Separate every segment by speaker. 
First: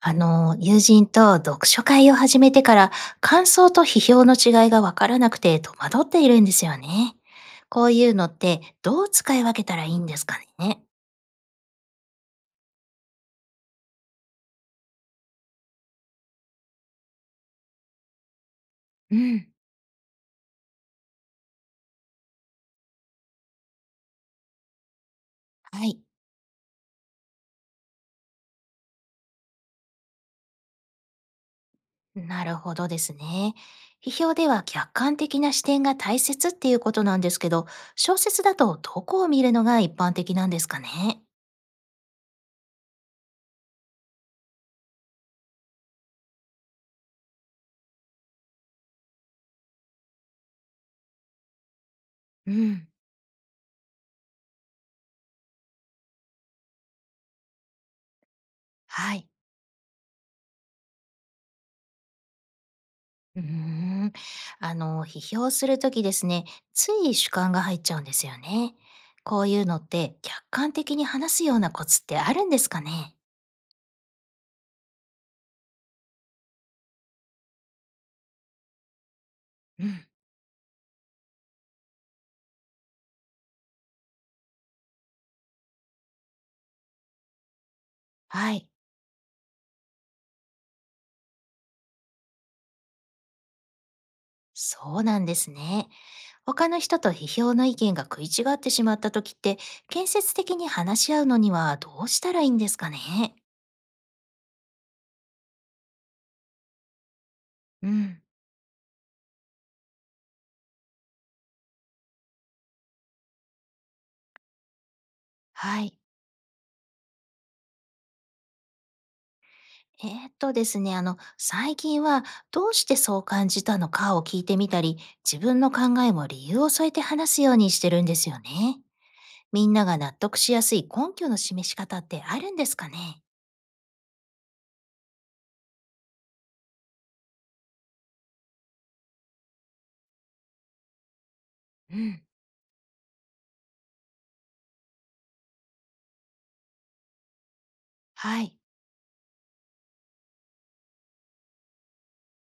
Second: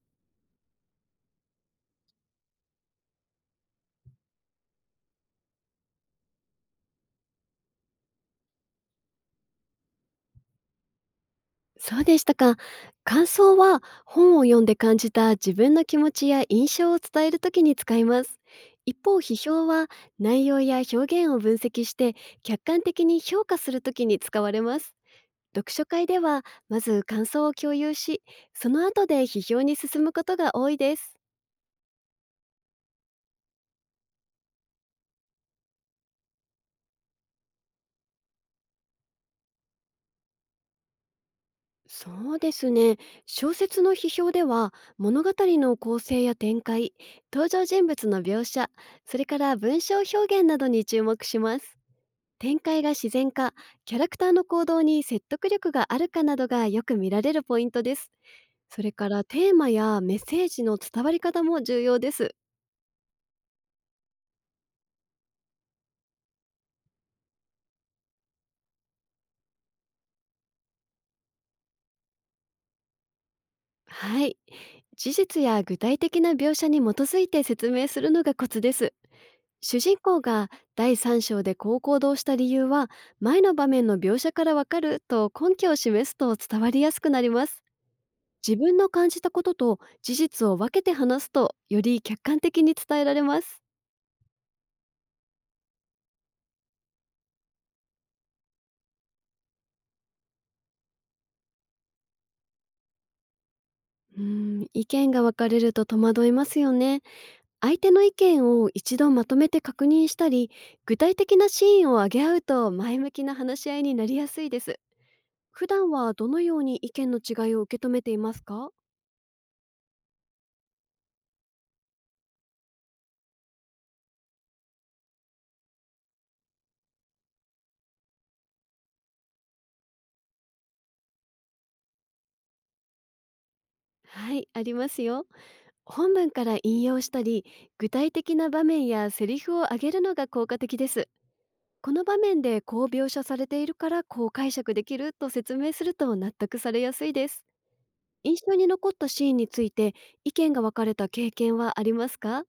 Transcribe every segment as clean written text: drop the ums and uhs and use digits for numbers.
Speaker 1: 友人と読書会を始めてから感想と批評の違いがわからなくて戸惑っているんですよね。こういうのってどう使い分けたらいいんですかね。
Speaker 2: そうでしたか。感想は本を読んで感じた自分の気持ちや印象を伝えるときに使います。一
Speaker 1: う
Speaker 2: 方、批
Speaker 1: ん。
Speaker 2: 評は内容や表現を分析して客観的に評価するときに使われます。読
Speaker 1: は
Speaker 2: 書
Speaker 1: い。
Speaker 2: 会ではまず感想を共有し、その後で批評に進むことが多いです。
Speaker 1: なるほどですね。批評では客観的な視点が大切っていうことなんですけど、小説だとどこを見るのが一般的なんですかね。
Speaker 2: そうですね。小説の批評では物語の構成や展開、登場人物の描写、それから文章表現などに注目します。
Speaker 1: う
Speaker 2: 展開
Speaker 1: ん。
Speaker 2: が自然か、キャラクターの行動に説得力があるかなどがよく見られるポイントです。それか
Speaker 1: は
Speaker 2: ら
Speaker 1: い。
Speaker 2: テーマやメッセージの伝わり方も重要です。
Speaker 1: うーん、批評するときですね、つい主観が入っちゃうんですよね。こういうのって客観的に話すようなコツってあるんですかね？
Speaker 2: はい。事実や具体的な描写に基づいて説明するのがコツです。主
Speaker 1: う
Speaker 2: 人
Speaker 1: ん。
Speaker 2: 公が第三章でこう行動した理由は、前の場面の描写からわかると根拠を示すと伝わりやすくなります。
Speaker 1: は
Speaker 2: 自
Speaker 1: い。
Speaker 2: 分の感じたことと事実を分けて話すと、より客観的に伝えられます。
Speaker 1: そうなんですね。他の人と批評の意見が食い違ってしまったときって、建設的に話し合うのにはどうしたらいいんですかね？
Speaker 2: うん、意見が分かれると戸惑いますよね。相
Speaker 1: う
Speaker 2: 手の意
Speaker 1: ん。
Speaker 2: 見を一度まとめて確認したり、具体的なシーンを挙げ合うと前向きな話し合いになりやすいです。普
Speaker 1: は
Speaker 2: 段
Speaker 1: い。
Speaker 2: はどのように意見の違いを受け止めていますか？
Speaker 1: ですね、あの、最近はどうしてそう感じたのかを聞いてみたり、自分の考えも理由を添えて話すようにしてるんですよね。みんなが納得しやすい根拠の示し方ってあるんですかね？
Speaker 2: はい、ありますよ。本文から引用したり、具体的な場面やセリフを挙げるのが効果的です。こ
Speaker 1: う
Speaker 2: の場
Speaker 1: ん。
Speaker 2: 面でこう描写されているからこう解釈できると説明すると納得されやすいです。印
Speaker 1: は
Speaker 2: 象
Speaker 1: い。
Speaker 2: に残ったシーンについて意見が分かれた経験はありますか？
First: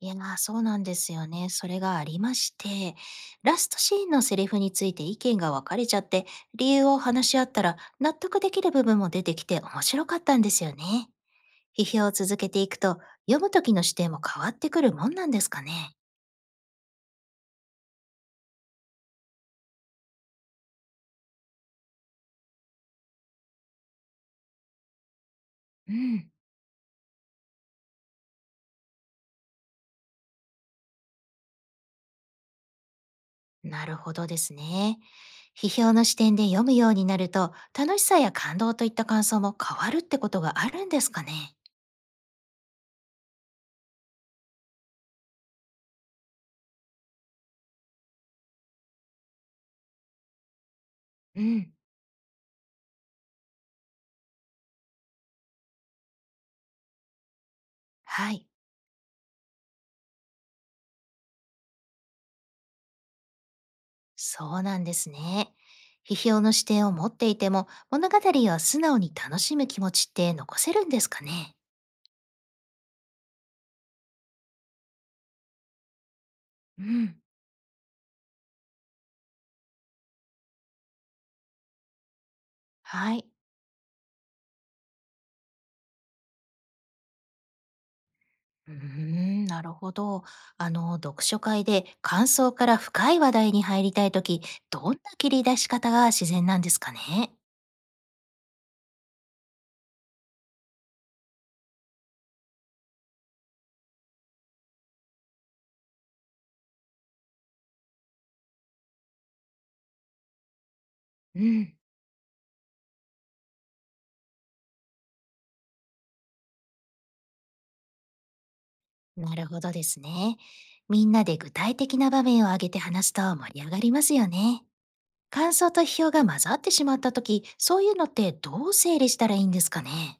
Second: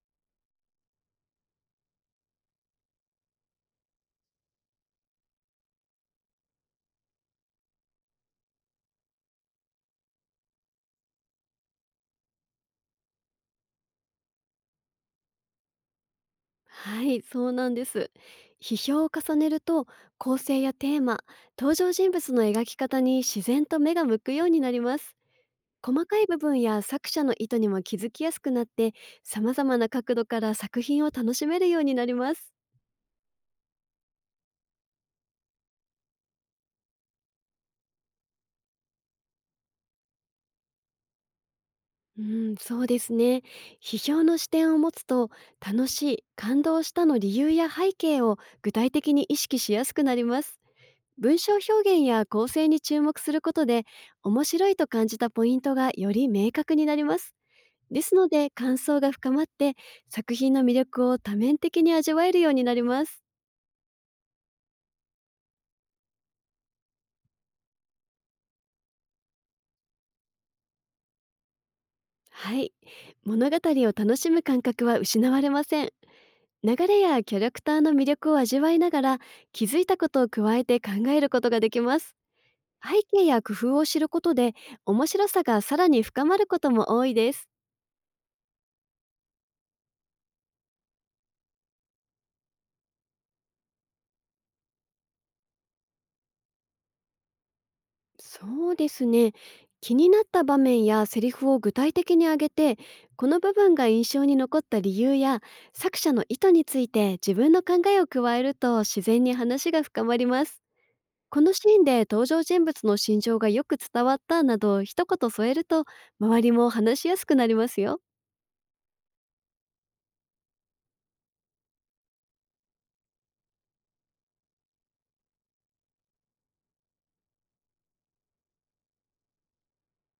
Speaker 1: いやー、そうなんですよね。それがありまして、ラストシーンのセリフについて意見が分かれちゃって、理由を話し合ったら納得できる部分も出てきて面白かったんですよね。批評を続けていくと、読む時の視点も変わってくるもんなんですかね。
Speaker 2: はい、そうなんです。批評を重ねると、構成やテーマ、登場人物の描き方に自然と目が向くようになります。
Speaker 1: う
Speaker 2: 細かい
Speaker 1: ん。
Speaker 2: 部分や作者の意図にも気づきやすくなって、様々な角度から作品を楽しめるようになります。
Speaker 1: なるほどですね。批評の視点で読むようになると、楽しさや感動といった感想も変わるってことがあるんですかね。
Speaker 2: うん、そうですね。批評の視点を持つと、楽しい、感動したの理由や背景を具体的に意識しやすくなります。文
Speaker 1: う
Speaker 2: 章表
Speaker 1: ん。
Speaker 2: 現や構成に注目することで、面白いと感じたポイントがより明確になります。ですの
Speaker 1: はい。
Speaker 2: で、感想が深まって、作品の魅力を多面的に味わえるようになります。
Speaker 1: そうなんですね。批評の視点を持っていても、物語を素直に楽しむ気持ちって残せるんですかね。
Speaker 2: はい。物語を楽しむ感覚は失われません。流
Speaker 1: う
Speaker 2: れ
Speaker 1: ん。
Speaker 2: やキャラクターの魅力を味わいながら、気づいたことを加えて考えることができます。背
Speaker 1: は
Speaker 2: 景
Speaker 1: い。
Speaker 2: や工夫を知ることで、面白さがさらに深まることも多いです。
Speaker 1: うーん、なるほど。読書会で感想から深い話題に入りたいとき、どんな切り出し方が自然なんですかね？
Speaker 2: そうですね。気になった場面やセリフを具体的に挙げて、この部分が印象に残った理由や作者の意図について自分の考えを加えると、自然に話が深まります。
Speaker 1: う
Speaker 2: このシ
Speaker 1: ん。
Speaker 2: ーンで登場人物の心情がよく伝わったなど一言添えると、周りも話しやすくなりますよ。
Speaker 1: なるほどですね。みんなで具体的な場面を挙げて話すと盛り上がりますよね。感想と批評が混ざってしまったとき、そういうのってどう整理したらいいんですかね？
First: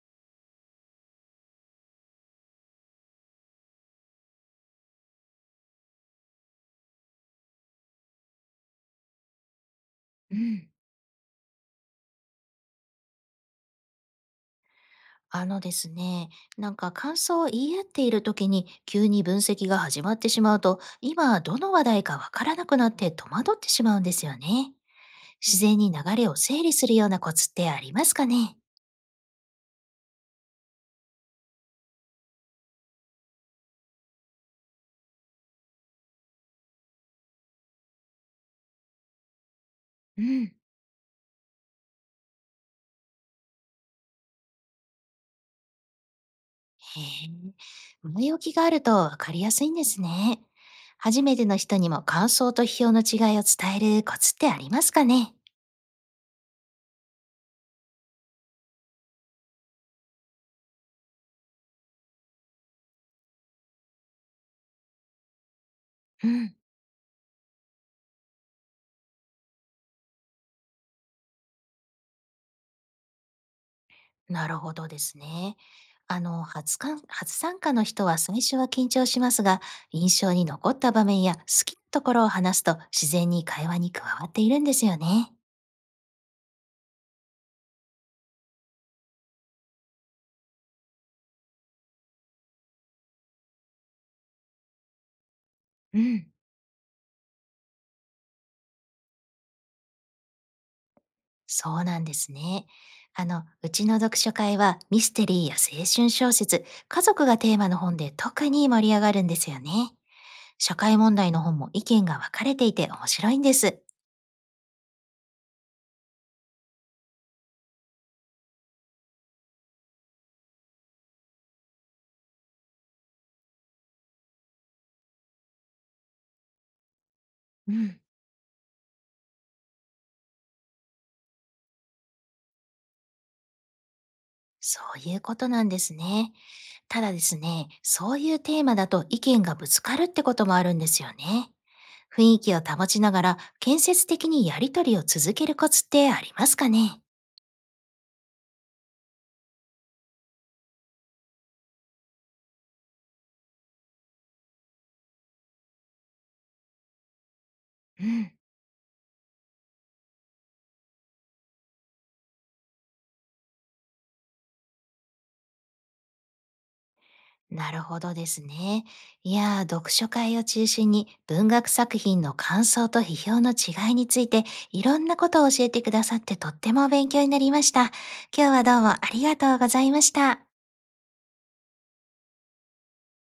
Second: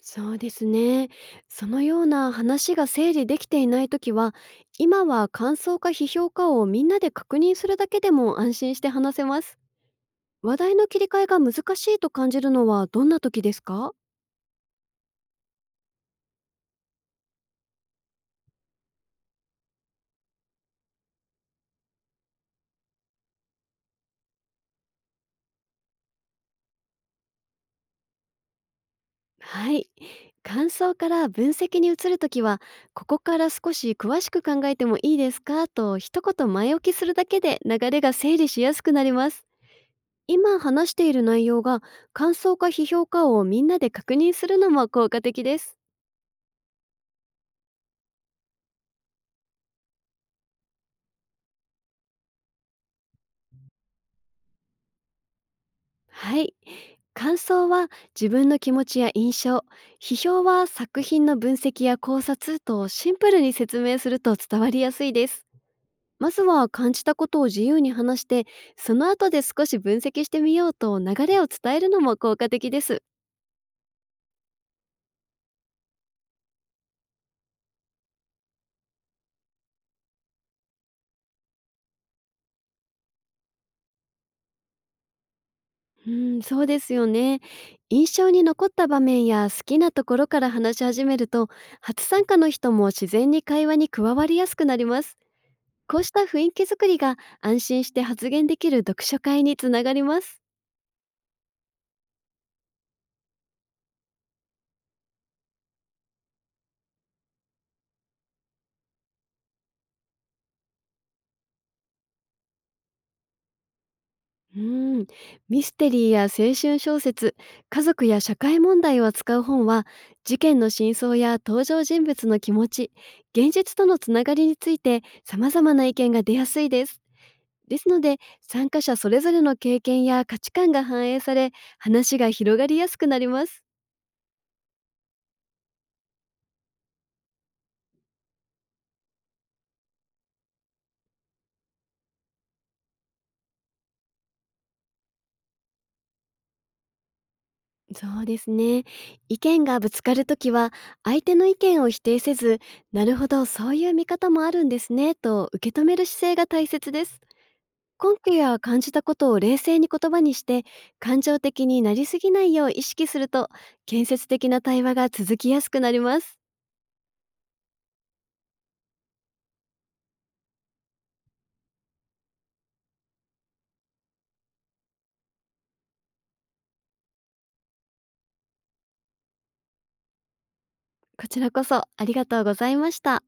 Speaker 2: そうですね。そのような話が整理できていないときは、今は感想か批評かをみんなで確認するだけでも安心して話せます。
Speaker 1: う
Speaker 2: 話
Speaker 1: ん。
Speaker 2: 題の切り替えが難しいと感じるのはどんな時ですか？
Speaker 1: あのですね、なんか感想を言い合っている時に急に分析が始まってしまうと、今どの話題かわからなくなって戸惑ってしまうんですよね。自然に流れを整理するようなコツってありますかね？
Speaker 2: はい。感想から分析に移るときは、ここから少し詳しく考えてもいいですかと一言前置きするだけで流れが整理しやすくなります。
Speaker 1: うん、へえ、
Speaker 2: 今話している内容が感想か批評かをみんなで確認するのも効果的です。
Speaker 1: 前置きがあるとわかりやすいんですね。初めての人にも感想と批評の違いを伝えるコツってありますかね？
Speaker 2: はい。感想は自分の気持ちや印象、批評は作品の分析や考察とシンプルに説明すると伝わりやすいです。
Speaker 1: う
Speaker 2: まず
Speaker 1: ん。
Speaker 2: は感じたことを自由に話して、その後で少し分析してみようと流れを伝えるのも効果的です。
Speaker 1: なるほどですね。初かん初参加の人は最初は緊張しますが、印象に残った場面や好きなところを話すと自然に会話に加わっているんですよね。
Speaker 2: うん、そうですよね。印象に残った場面や好きなところから話し始めると、初参加の人も自然に会話に加わりやすくなります。こ
Speaker 1: う
Speaker 2: うした
Speaker 1: ん。
Speaker 2: 雰囲気づくりが、安心して発言できる読書会につながります。
Speaker 1: そうなんですね。うちの読書会はミステリーや青春小説、家族がテーマの本で特に盛り上がるんですよね。社会問題の本も意見が分かれていて面白いんです。
Speaker 2: うーん、ミステリーや青春小説、家族や社会問題を扱う本は、事件の真相や登場人物の気持ち、現実とのつながりについて様々な意見が出やすいです。
Speaker 1: う
Speaker 2: ですの
Speaker 1: ん。
Speaker 2: で、参加者それぞれの経験や価値観が反映され、話が広がりやすくなります。
Speaker 1: そういうことなんですね。ただですね、そういうテーマだと意見がぶつかるってこともあるんですよね。雰囲気を保ちながら建設的にやりとりを続けるコツってありますかね？
Speaker 2: そうですね。意見がぶつかるときは、相手の意見を否定せず、なるほど、そういう見方もあるんですね、と受け止める姿勢が大切です。
Speaker 1: う
Speaker 2: 根
Speaker 1: ん。
Speaker 2: 拠や感じたことを冷静に言葉にして、感情的になりすぎないよう意識すると、建設的な対話が続きやすくなります。
Speaker 1: なるほどですね。いやー、読書会を中心に文学作品の感想と批評の違いについていろんなことを教えてくださってとっても勉強になりました。今日はどうもありがとうございました。
Speaker 2: こちらこそありがとうございました。